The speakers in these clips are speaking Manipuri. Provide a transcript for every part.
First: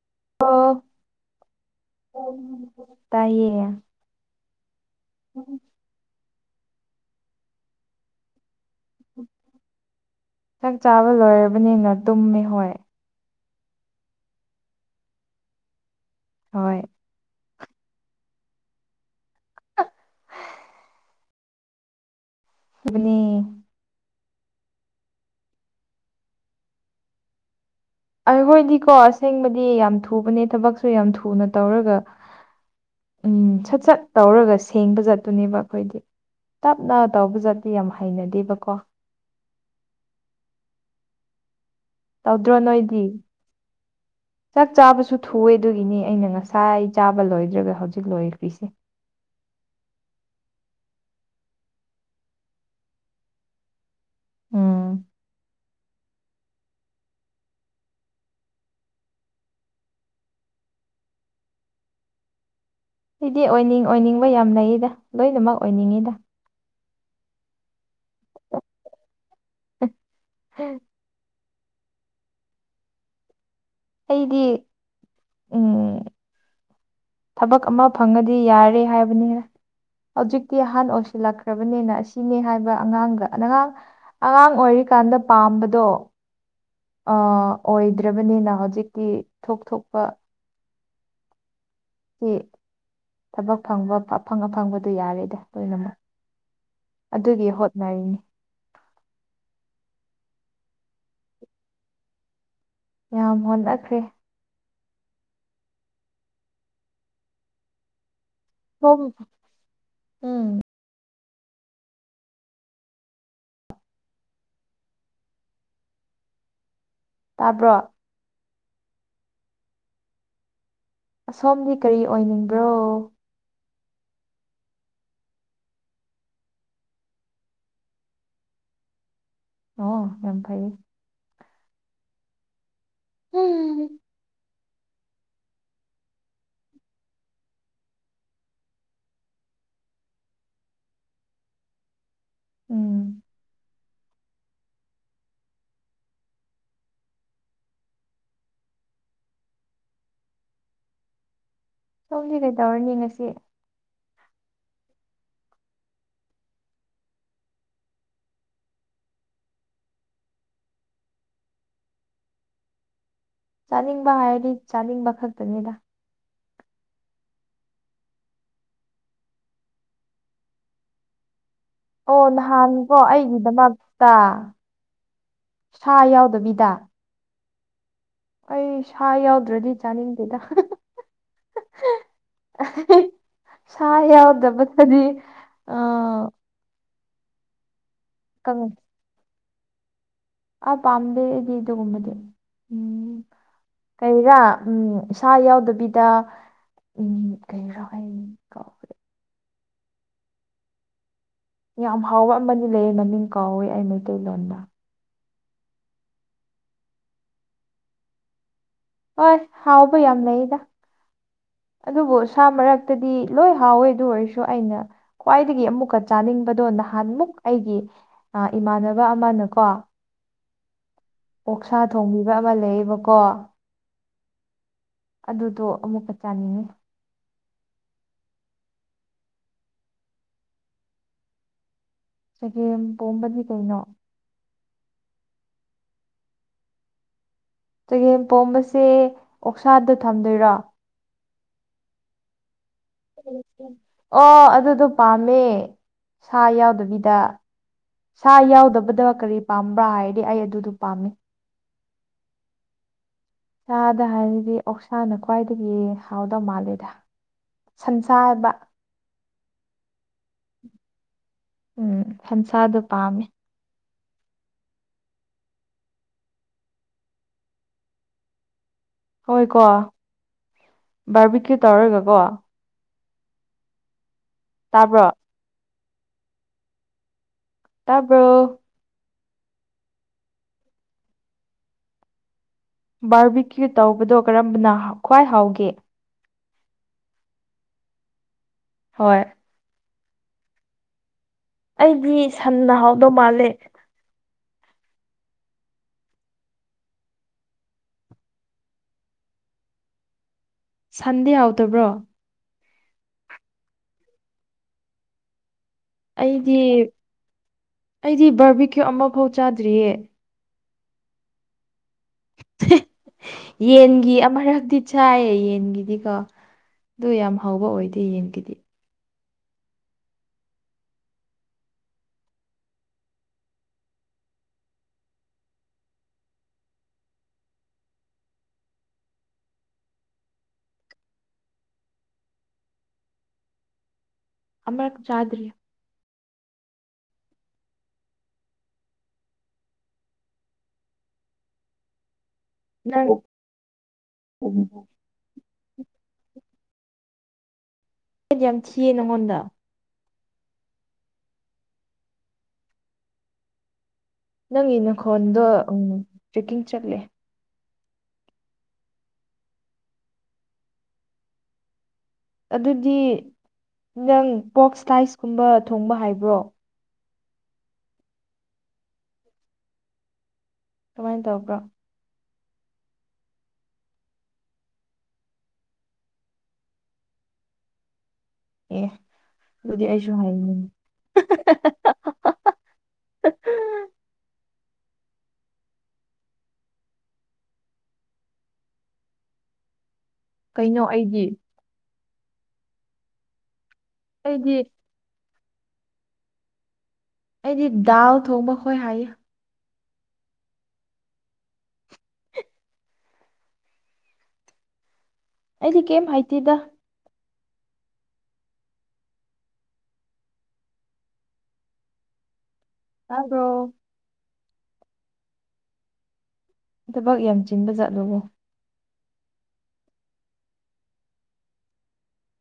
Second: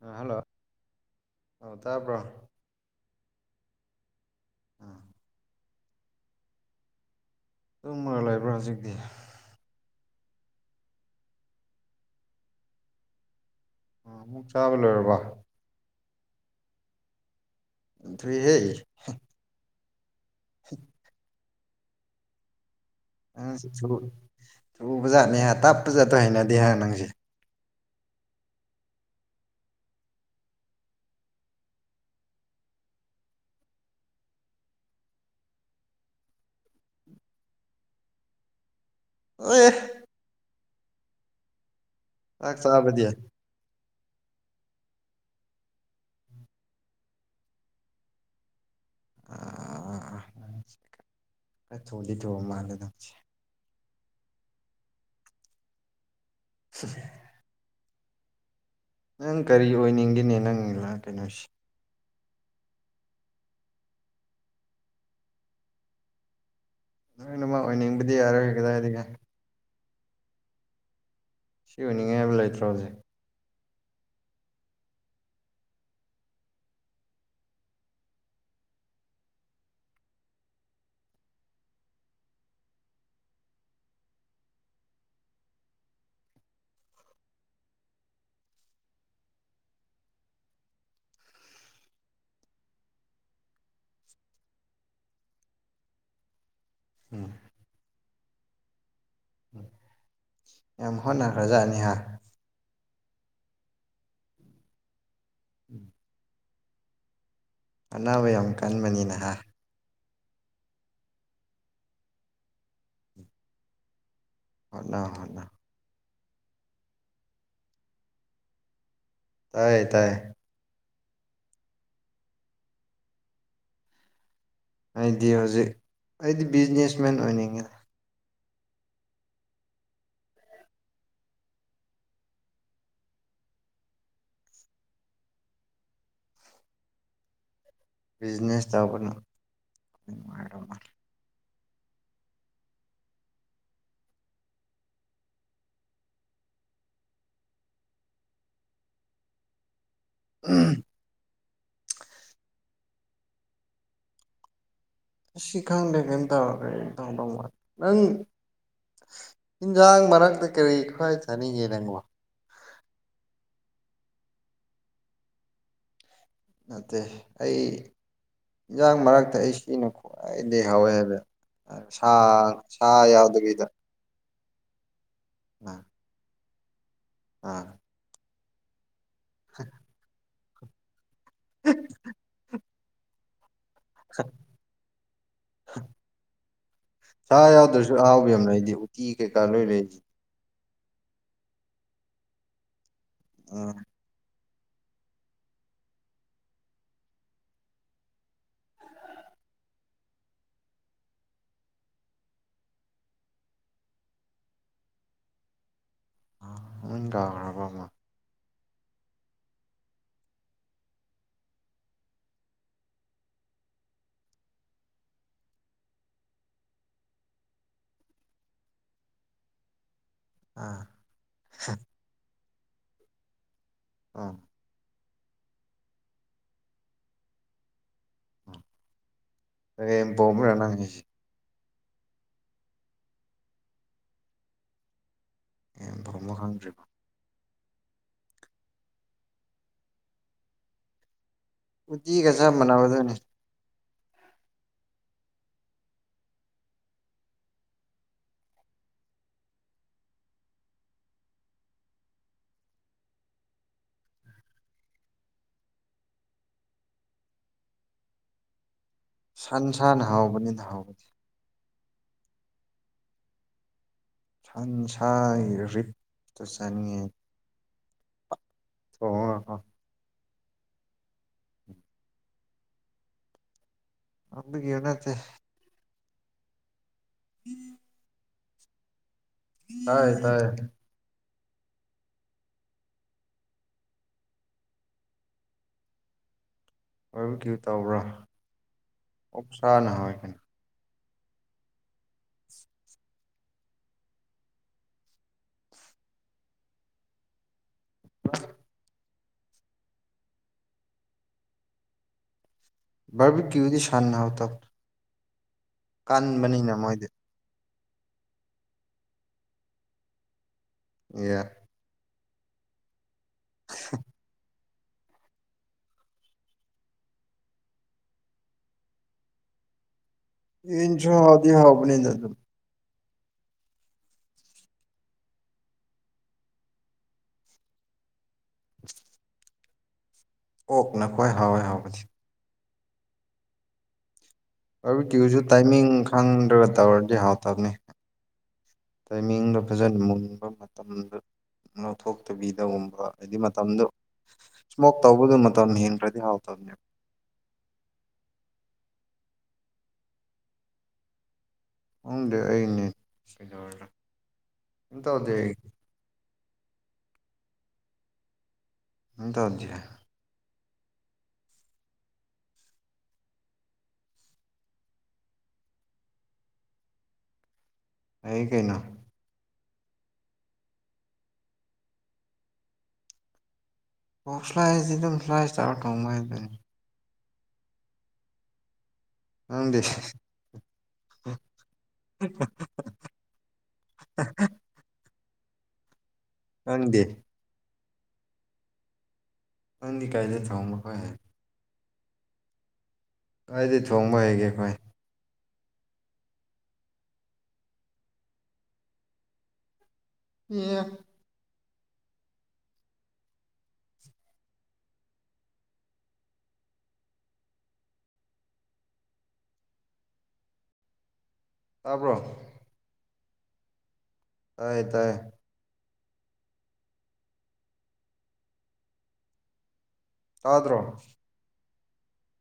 ꯑ ꯍꯜꯂꯣ ꯑꯣ ꯑ ꯇꯥꯕ꯭ꯔꯣ ꯇꯥꯏꯌꯦ ꯑꯥ ꯑꯗꯨꯝ ꯃꯔ ꯂꯩꯕ꯭ꯔꯥ ꯍꯧꯖꯤꯛꯇꯤ ꯆꯥꯛ ꯆꯥꯕ ꯂꯣꯏꯔꯕꯅꯤꯅ ꯇꯨꯝꯃꯦ ꯍꯣꯏ ꯑꯥ ꯑꯃꯨꯛ ꯆꯥꯕ ꯂꯣꯏꯔꯕ ꯍꯣꯏ [unintelligible] [unintelligible] ꯑꯗꯨꯅꯤ ꯊꯔꯨꯕ ꯖꯥꯠꯅꯦ ꯇꯥꯞꯄ ꯖꯥꯠꯇꯣ ꯍꯩꯅꯗꯦ ꯍꯥꯏ ꯅꯪꯁꯦ ꯑꯩꯈꯣꯏꯗꯤꯀꯣ ꯑꯁꯦꯡꯕꯗꯤ ꯌꯥꯝ ꯊꯨꯕꯅꯦ ꯊꯕꯛꯁꯨ ꯌꯥꯝ ꯊꯨꯅ ꯇꯧꯔꯒ ꯎꯝ ꯁꯠ ꯁꯠ ꯇꯧꯔꯒ ꯁꯦꯡꯕ ꯆꯠꯇꯨꯅꯦꯕ ꯑꯩꯈꯣꯏꯗꯤ ꯇꯞꯅ ꯇꯧꯕ ꯆꯠꯗꯤ ꯌꯥꯝ ꯍꯩꯅꯗꯦꯕꯀꯣ ꯑꯣ ꯇꯧꯗ꯭ꯔꯣ ꯆꯥꯛ ꯆꯥꯕꯗꯤ ꯅꯣꯏꯗꯤ ꯑꯥ ꯆꯥꯛ ꯆꯥꯕꯁꯨ ꯊꯨꯑꯦ ꯑꯗꯨꯒꯤꯅꯤ ꯑꯩꯅ ꯉꯁꯥꯏ ꯆꯥꯕ ꯂꯣꯏꯗ꯭ꯔꯒ ꯍꯧꯖꯤꯛ ꯂꯣꯏꯈ꯭ꯔꯤꯁꯦ ꯑꯥ ꯑꯥ ꯑꯥ ꯑꯥ ꯈꯔ ꯊꯣꯡꯗꯤ ꯊꯣꯡꯑ ꯃꯥꯜꯂꯦ ꯅꯪꯁꯦ ꯎꯝ ꯎꯝ ꯅꯪ ꯀꯔꯤ ꯑꯣꯏꯅꯤꯡꯒꯤꯅꯦ ꯅꯪ ꯀꯩꯅꯣꯁꯤ ꯁꯤꯗꯤ ꯑꯣꯏꯅꯤꯡ ꯑꯣꯏꯅꯤꯡꯕ ꯌꯥꯝ ꯂꯩꯌꯦꯗ ꯂꯣꯏꯅꯃꯛ ꯑꯣꯏꯅꯤꯡꯉꯤꯗ ꯅꯣꯏꯅꯃ ꯑꯣꯏꯅꯤꯡꯕꯗꯤ ꯌꯥꯔꯔꯣꯏ ꯀꯗꯥꯏꯒ ꯎꯝ ꯁꯤ ꯑꯣꯏꯅꯤꯡꯉꯥꯏ ꯍꯥꯏꯕ ꯂꯩꯇ꯭ꯔꯣ ꯍꯧꯖꯤꯛ ꯑꯩꯗꯤ ꯎꯝ ꯊꯕꯛ ꯑꯃ ꯐꯪꯉꯗꯤ ꯌꯥꯔꯦ ꯍꯥꯏꯕꯅꯤꯔ ꯍꯧꯖꯤꯛꯇꯤ ꯑꯍꯥꯟꯕ ꯑꯣꯏꯁꯤꯜꯂꯛꯈ꯭ꯔꯕꯅꯤꯅ ꯑꯁꯤꯅꯦ ꯍꯥꯏꯕ ꯑꯉꯥꯡꯒ ꯑꯉꯥꯡ ꯑꯉꯥꯡ ꯑꯣꯏꯔꯤꯀꯥꯟꯗ ꯄꯥꯝꯕꯗꯣ ꯑ ꯑꯣꯏꯗ꯭ꯔꯕꯅꯤꯅ ꯍꯧꯖꯤꯛꯇꯤ ꯊꯣꯛ ꯊꯣꯛꯄ ꯁꯤ ꯊꯕꯛ ꯐꯪꯕ ꯑꯐꯪ ꯑꯐꯪꯕꯗꯨ ꯌꯥꯔꯦꯗꯤ ꯂꯣꯏꯅꯃꯛ ꯎꯝ ꯑꯗꯨꯗꯤ ꯍꯣꯠꯅꯔꯤꯅꯤ ꯎꯝ ꯌꯥꯝ ꯍꯣꯠꯅꯈ꯭ꯔꯖꯥꯠꯅꯤ ꯌꯥꯝ ꯍꯣꯠꯅꯈ꯭ꯔꯦ ꯎꯝ ꯑꯅꯥꯕꯌꯝ ꯎꯝ ꯍꯣꯠꯅꯧ ꯍꯣꯠꯅꯧ ꯇꯥꯕ꯭ꯔꯣ ꯇꯥꯏꯌꯦ ꯇꯥꯏꯌꯦ ꯑꯁꯣꯝꯗꯤ ꯀꯔꯤ ꯑꯣꯏꯅꯤꯡꯕ꯭ꯔꯣ ꯑꯩꯗꯤ ꯍꯧꯖꯤꯛ ꯑꯩꯗꯤ ꯕꯤꯖꯤꯅꯦꯁꯃꯦꯟ ꯑꯣꯏꯅꯤꯡꯉꯦ ꯑꯣ ꯌꯝ ꯐꯩꯌꯦ ꯍꯨꯝ ꯕꯤꯖꯤꯅꯦꯁ ꯇꯧꯕꯅ ꯅꯨꯡꯉꯥꯏꯔ ꯎꯝ ꯎꯝ ꯁꯣꯝꯁꯦ ꯀꯩ ꯇꯧꯔꯅꯤ ꯉꯁꯤ ꯁꯤꯈꯪꯗꯦ ꯀꯩꯝ ꯇꯧꯒ [inaudible] ꯅꯪ ꯏꯤꯟꯖꯥꯡ ꯃꯔꯛꯇ ꯀꯔꯤ ꯈ꯭ꯋꯥꯏ ꯆꯥꯅꯤꯡꯒꯦ ꯅꯪꯕꯣ꯫ ꯆꯥꯅꯤꯡꯕ ꯍꯥꯏꯔꯗꯤ ꯆꯥꯅꯤꯡꯕ ꯈꯛꯇꯅꯤꯗ꯫ ꯅꯠꯇꯦ ꯑꯩ ꯏꯟꯖꯥꯡ ꯃꯔꯛꯇ ꯑꯩ ꯁꯤꯅ ꯈ꯭ꯋꯥꯏꯗꯒꯤ ꯍꯥꯎꯋꯦ ꯍꯥꯏꯕ ꯁꯥ ꯁꯥ ꯌꯥꯎꯗꯕꯤꯗ꯫ ꯇ ꯑꯥ ꯁꯥ ꯌꯥꯎꯗꯕꯤꯗ ꯑꯥ ꯑꯩ ꯁꯥ ꯌꯥꯎꯗ꯭ꯔꯗꯤ ꯆꯥꯅꯤꯡꯗꯦꯗ ꯁꯥ ꯌꯥꯎꯗꯕꯗꯗꯤ ꯑ ꯁꯥ ꯌꯥꯎꯗ꯭ꯔꯁꯨ ꯑꯍꯥꯎꯕ ꯌꯥꯝ ꯀꯪ ꯂꯩꯗꯤ ꯎꯇꯤ ꯀꯩꯀꯥ ꯂꯣꯏꯂꯩ꯫ ꯑꯥ ꯄꯥꯝꯗꯦ ꯑꯩꯗꯤ ꯑꯗꯨꯒꯨꯝꯕꯗꯤ ꯎꯝ ꯑ ꯀꯩꯔꯥ ꯎꯝ ꯁꯥ ꯌꯥꯎꯗꯕꯤꯗ ꯎꯝ ꯀꯩꯔꯥ ꯍ ꯌꯥꯝ ꯍꯥꯎꯕ ꯑꯃꯗꯤ ꯂꯩꯌꯦ ꯃꯃꯤꯡ ꯀꯥꯎꯋꯦ ꯑꯩ ꯃꯩꯇꯩꯂꯣꯟꯗ꯫ [inaudible] ꯑꯃ ꯍꯣꯏ ꯍꯥꯎꯕ ꯌꯥꯝ ꯂꯩꯗ ꯑꯗꯨꯕꯨ ꯁꯥ ꯃꯔꯛꯇꯗꯤ ꯂꯣꯏ ꯍꯥꯎꯋꯦ ꯑꯗꯨ ꯑꯣꯏꯔꯁꯨ ꯑꯩꯅ ꯈ꯭ꯋꯥꯏꯗꯒꯤ ꯑꯃꯨꯛꯀ ꯆꯥꯅꯤꯡꯕꯗꯣ ꯅꯍꯥꯟꯃꯨꯛ ꯑꯩꯒꯤ ꯏꯃꯥꯟꯅꯕ ꯑꯃꯅꯀꯣ ꯑꯥ ꯑꯣꯛꯁꯥ ꯊꯣꯡꯕꯤꯕ ꯑꯃ ꯂꯩꯌꯦꯕꯀꯣ ꯎꯝ ꯑꯗꯨꯗꯣ ꯑꯃꯨꯛꯀ ꯆꯥꯅꯤꯡꯉꯤ ꯔꯦꯝ ꯄꯣꯝꯕꯔꯥ ꯅꯪꯒꯤ ꯆꯒꯦꯝ ꯄꯣꯝꯕꯗꯤ ꯀꯩꯅꯣ ꯒꯦꯝ ꯄꯣꯝꯕ ꯈꯪꯗ꯭ꯔꯤꯕꯣ ꯆꯒꯦꯝꯄꯣꯝꯕꯁꯦ ꯑꯣꯛꯁꯥꯗ ꯊꯝꯗꯣꯏꯔꯣ ꯎꯇꯤꯒ ꯆꯝ ꯃꯅꯕꯗꯣ ꯑꯣ ꯑꯗꯨꯗꯣ ꯄꯥꯝꯃꯦ ꯁꯥ ꯌꯥꯎꯗꯕꯤꯗ꯫ ꯁꯥ ꯌꯥꯎꯗꯕꯗ ꯀꯔꯤ ꯄꯥꯝꯕ꯭ꯔꯥ ꯍꯥꯏꯔꯗꯤ ꯑꯩ ꯑꯗꯨꯗꯨ ꯄꯥꯝꯃꯤ ꯁꯥꯗ ꯍꯥꯏꯔꯗꯤ ꯑꯣꯛꯁꯥꯅ ꯈ꯭ꯋꯥꯏꯗꯒꯤ ꯍꯥꯎꯗꯧ ꯃꯥꯜꯂꯦꯗ꯫ ꯁꯟꯁꯥꯕ ꯁꯟ ꯁꯥꯅ ꯍꯥꯎꯕꯅꯤꯅ ꯍꯥꯎꯕꯗꯤ ꯎꯝ ꯁꯟꯁꯥꯗꯣ ꯄꯥꯝꯃꯦ ꯁꯟ ꯁꯥꯏ ꯔꯤꯛꯇꯣ ꯆꯅꯤꯡꯉꯦ ꯊꯣꯡꯉꯒꯀꯣ ꯍꯣꯏꯀꯣ ꯕꯥꯔꯕꯤꯀ꯭ꯌꯨ ꯇꯧꯔꯒꯀꯣ [unintelligible] ꯇꯥꯕ꯭ꯔꯣ ꯅꯠꯇꯦ [inaudible] ꯇꯥꯕ꯭ꯔꯣ ꯇꯥꯏ ꯇꯥꯏ ꯕꯥꯔꯕꯤꯀ꯭ꯌꯨ ꯇꯧꯕꯗꯣ ꯀꯔꯝꯕꯅ ꯈ꯭ꯋꯥꯏ ꯍꯥꯎꯒꯦ꯫ ꯕꯥꯔꯕꯤꯀ꯭ꯌꯨ ꯇꯧꯕ꯭ꯔꯥ ꯍꯣꯏ ꯑꯣꯛꯁꯅꯥ ꯍꯥꯎꯏ ꯑꯩꯗꯤ ꯁꯟꯟꯅ ꯍꯥꯎꯗꯧ ꯃꯥꯜꯂꯦ [unintelligible] ꯁꯟꯗꯤ ꯍꯥꯎꯇꯕ꯭ꯔꯣ ꯕꯔꯕꯤ ꯀ꯭ꯌꯨꯗꯤ ꯁꯟꯅ ꯍꯥꯎꯇꯕꯅꯤ ꯑꯩꯗꯤ ꯀꯟꯕꯅꯤꯅ ꯃꯣꯏꯗꯤ ꯑꯩꯗꯤ ꯕꯥꯔꯕꯤꯀ꯭ꯌꯨ ꯑꯃꯐꯥꯎ ꯆꯥꯗ꯭ꯔꯤꯌꯦ ꯌꯥ [unintelligible] ꯌꯦꯟꯒꯤ ꯑꯃꯔꯛꯇꯤ ꯁꯥꯏꯌꯦ ꯌꯦꯟꯒꯤꯗꯤꯀꯣ ꯑꯗꯨ ꯌꯥꯝ ꯍꯥꯎꯕ ꯑꯣꯏꯗꯦ ꯌꯦꯟꯒꯤꯗꯤ ꯌꯦꯟꯁꯨ ꯍꯥꯎꯗꯤ ꯍꯥꯎꯕꯅꯤ ꯗ ꯑꯗꯨꯝ ꯑꯣꯛꯅ ꯈ꯭ꯋꯥꯏ ꯍꯥꯎꯑꯦ ꯍꯥꯎꯕꯗꯤ ꯑꯃꯔꯛ ꯕꯥꯔꯕꯤꯀ꯭ꯌꯨ ꯁꯨ ꯆꯥꯗ꯭ꯔꯤ ꯇꯥꯏꯃꯤꯡ ꯈꯪꯗ꯭ꯔꯒ ꯇꯧꯔꯗꯤ ꯍꯥꯎꯇꯕꯅꯤ ꯇꯥꯏꯃꯤꯡꯗꯣ ꯐꯖꯅ ꯃꯨꯟꯕ ꯃꯇꯝꯗ ꯂꯧꯊꯣꯛꯇꯕꯤꯗ ꯀꯒꯨꯝꯕ ꯅꯪ ꯍꯥꯏꯗꯤ ꯃꯇꯝꯗꯣ ꯏꯁꯃꯣꯛ ꯇꯧꯕꯗꯣ ꯃꯇꯝ ꯍꯦꯟꯈ꯭ꯔꯗꯤ ꯍꯥꯎꯇꯕꯅꯦꯕ [unintelligible] ꯌꯥꯝ ꯊꯤꯌꯦ ꯅꯪꯉꯣꯟꯗ ꯈꯪꯗꯦ ꯑꯩꯅꯦ [unintelligible] ꯅꯪ ꯀꯩꯝ ꯇꯧꯗꯦ ꯅꯥꯈꯣꯟꯗꯣ ꯑꯩ ꯇ꯭ꯔꯦꯛꯀꯤꯡ ꯆꯠꯂꯦ ꯎꯝ ꯇꯧꯍꯟꯖꯤꯔꯥ ꯑꯗꯨꯗꯤ ꯅꯪ ꯄꯣꯛ ꯁꯇꯥꯏꯁꯀꯨꯝꯕ ꯊꯣꯡꯕ ꯍꯥꯏꯕ꯭ꯔꯣ ꯍꯩ ꯀꯩꯅꯣ ꯀꯃꯥꯏꯅ ꯇꯧꯕ꯭ꯔꯣ ꯄꯣꯛ ꯁ꯭ꯂꯥꯏꯁꯤ ꯑꯗꯨꯝ ꯁ꯭ꯂꯥꯏ ꯏꯁꯇꯥꯔ ꯊꯣꯡꯕ ꯊꯣꯡꯕ ꯋꯥꯅꯤꯗ ꯑꯦ ꯅꯪꯗꯤ ꯑꯗꯨꯗꯤ ꯑꯩꯁꯨ ꯍꯥꯏꯅꯤꯡꯉꯤ ꯎ [unintelligible] ꯅꯪꯗꯦ ꯅꯪꯗꯤ ꯀꯥꯏꯗꯩ ꯊꯣꯡꯕ ꯀꯩꯅꯣ ꯈ꯭ꯋꯥꯏ ꯍꯩ ꯑꯩꯗꯤ ꯑꯩꯗꯤ ꯊꯣꯡꯕ ꯍꯩꯒꯦ ꯑꯩꯗꯤ ꯈ꯭ꯋꯥꯏ ꯑꯩꯗꯤ ꯗꯥꯜ ꯊꯣꯡꯕ ꯈꯣꯏ ꯍꯥꯏꯌꯦ ꯑꯦ ꯑꯩꯗꯤ ꯀꯩꯝ ꯍꯥꯏꯇꯦꯗ ꯇꯥꯕ꯭ꯔꯣ ꯇꯥꯕ꯭ꯔꯣ ꯇꯥꯏꯌꯦ ꯇꯥꯏꯌꯦ ꯊꯕꯛ ꯌꯥꯝ ꯆꯤꯟꯕ ꯆꯥꯠꯂꯨꯕ ꯇꯥꯗ꯭ꯔꯣ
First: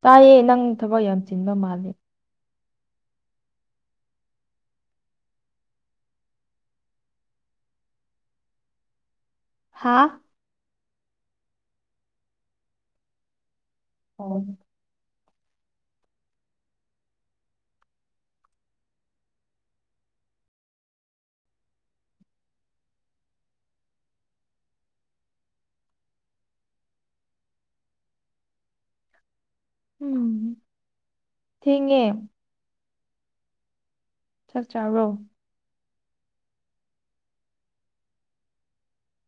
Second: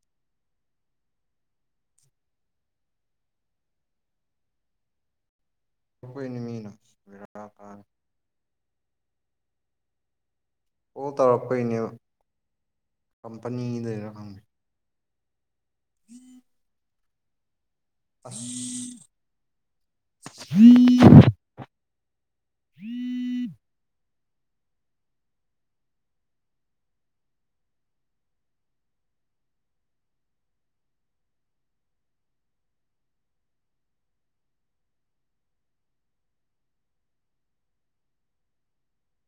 ꯇꯥꯏꯌꯦ ꯅꯪ ꯊꯕꯛ ꯌꯥꯝ ꯆꯤꯟꯕ ꯃꯥꯜꯂꯦ ꯑꯈꯣꯏꯅꯤ ꯃꯤꯅ ꯕꯦꯔꯥ ꯀ ꯍꯥꯥ ꯑꯣꯜ ꯇꯧꯔꯛꯄꯩꯅꯦ ꯀꯝꯄꯅꯤꯗꯩꯔ ꯈꯪꯗꯦ ꯑꯣ [unintelligible] ꯑꯁ [unintelligible] ꯎꯝ ꯊꯦꯡꯉꯦ ꯆꯥꯛ ꯆꯥꯕ꯭ꯔꯣ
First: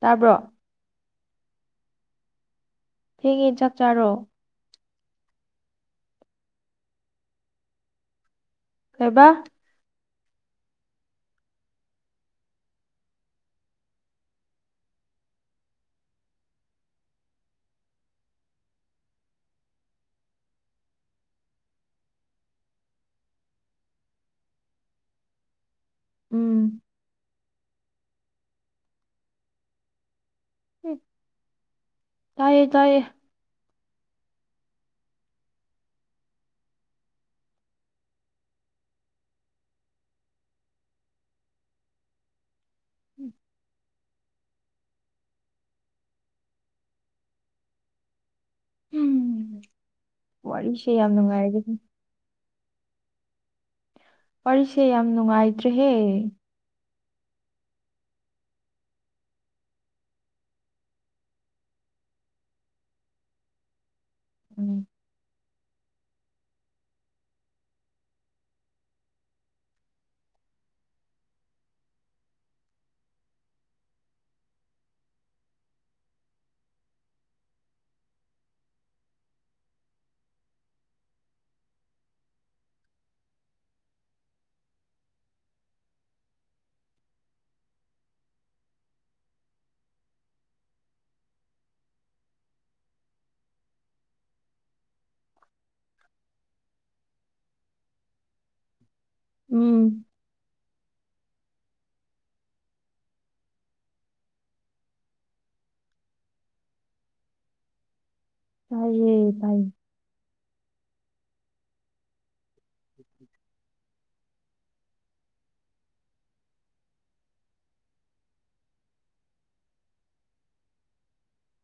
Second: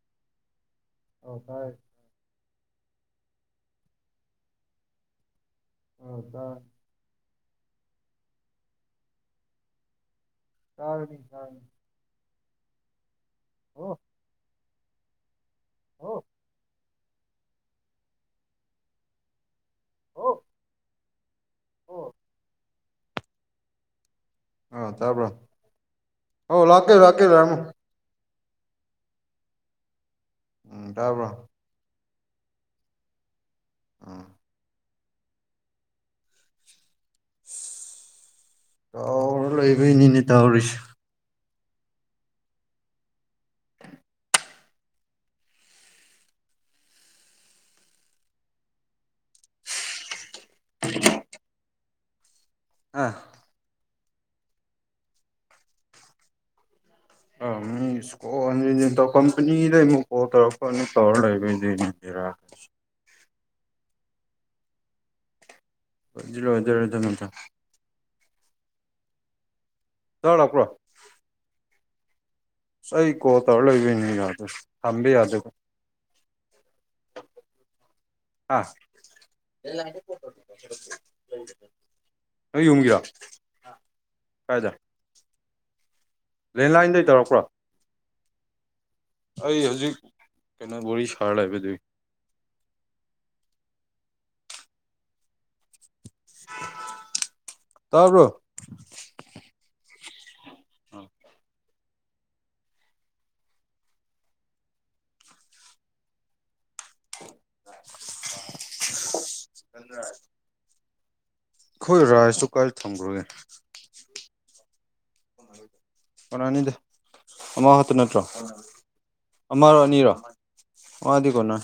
ꯇꯥꯕ꯭ꯔꯣ ꯑꯣ ꯇꯥꯔꯦ ꯊꯦꯡꯉꯦ ꯆꯥꯛ ꯆꯥꯔꯣ [unintelligible] ꯀꯩꯕ ꯆꯔꯅꯤ ꯆꯥꯡꯅꯤ ꯑꯣ ꯑꯣ ꯑꯣ ꯑꯣ ꯑ ꯇꯕ ꯍ ꯎꯝ ꯂꯥꯛꯀꯦ ꯂꯥꯛꯀꯦ ꯌꯥꯝ ꯎꯝ ꯇꯥꯕ꯭ꯔꯣ ꯇꯥꯏꯌꯦ ꯇꯥꯏꯌꯦ ꯑꯥ ꯇꯧꯔ ꯂꯣꯏꯕꯩꯅꯤꯅꯦ ꯇꯧꯔꯤꯁꯦ [inaudible] ꯎꯝ ꯋꯥꯔꯤꯁꯦ ꯌꯥꯝ ꯅꯨꯡꯉꯥꯏꯔꯒꯦ ꯑꯥ ꯋꯥꯔꯤꯁꯦ ꯌꯥꯝ ꯅꯨꯡꯉꯥꯏꯇ꯭ꯔꯦꯍꯦ ꯑ ꯑꯣ ꯑ ꯗ ꯀꯝꯄꯅꯤꯗ ꯃ ꯄꯥꯎꯇꯔꯀꯅꯤ ꯇꯧꯔ ꯂꯩꯕꯨꯖ ꯂꯔ ꯎꯝ ꯑꯗꯨꯔ ꯑꯗꯨ ꯅꯠꯇꯣ ꯇ ꯂꯥꯛꯄ꯭ꯔꯣ ꯑꯩ ꯀꯣ ꯇꯧꯔ ꯂꯩꯕꯅꯤ ꯑꯗꯨ ꯊꯕꯤ ꯌꯥꯗ ꯑꯥ ꯅ ꯌꯒꯔ ꯀꯥꯏꯗ ꯂꯦꯟꯂꯥꯏꯟꯗꯩ ꯇꯧꯔꯛꯄ꯭ꯔꯣ ꯑꯩ ꯍꯧꯖꯤꯛ ꯀꯩꯅꯣ ꯕꯣꯔꯤ ꯁꯥꯔ ꯍꯥꯏꯕꯗꯨꯏ ꯇꯔꯕ꯭ꯔꯣ ꯎꯝ ꯑ [inaudible] ꯇꯥꯏꯌꯦ ꯇꯥꯏꯌꯦ ꯑ ꯑꯩꯈꯣꯏ ꯔꯥꯏꯁꯇꯨ ꯀꯥꯏꯗ ꯊꯝꯈ꯭ꯔꯒꯦ [inaudible] ꯑꯣꯅꯥꯅꯤꯗ ꯑꯃꯃꯥ ꯍꯠꯇ ꯅꯠꯇ꯭ꯔꯣ ꯑ ꯃꯥꯔꯅꯤꯔꯣ ꯋꯥꯗꯤꯀꯅ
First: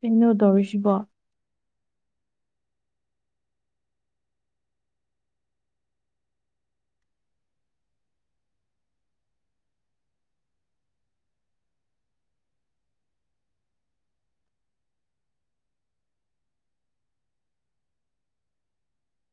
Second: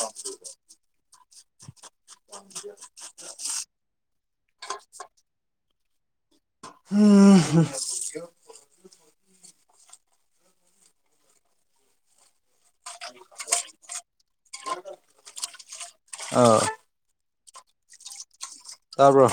ꯄꯤꯟꯅꯨꯗꯧꯔꯤꯁꯤꯕꯣ ꯎꯝꯝ ꯑ ꯇꯥꯄ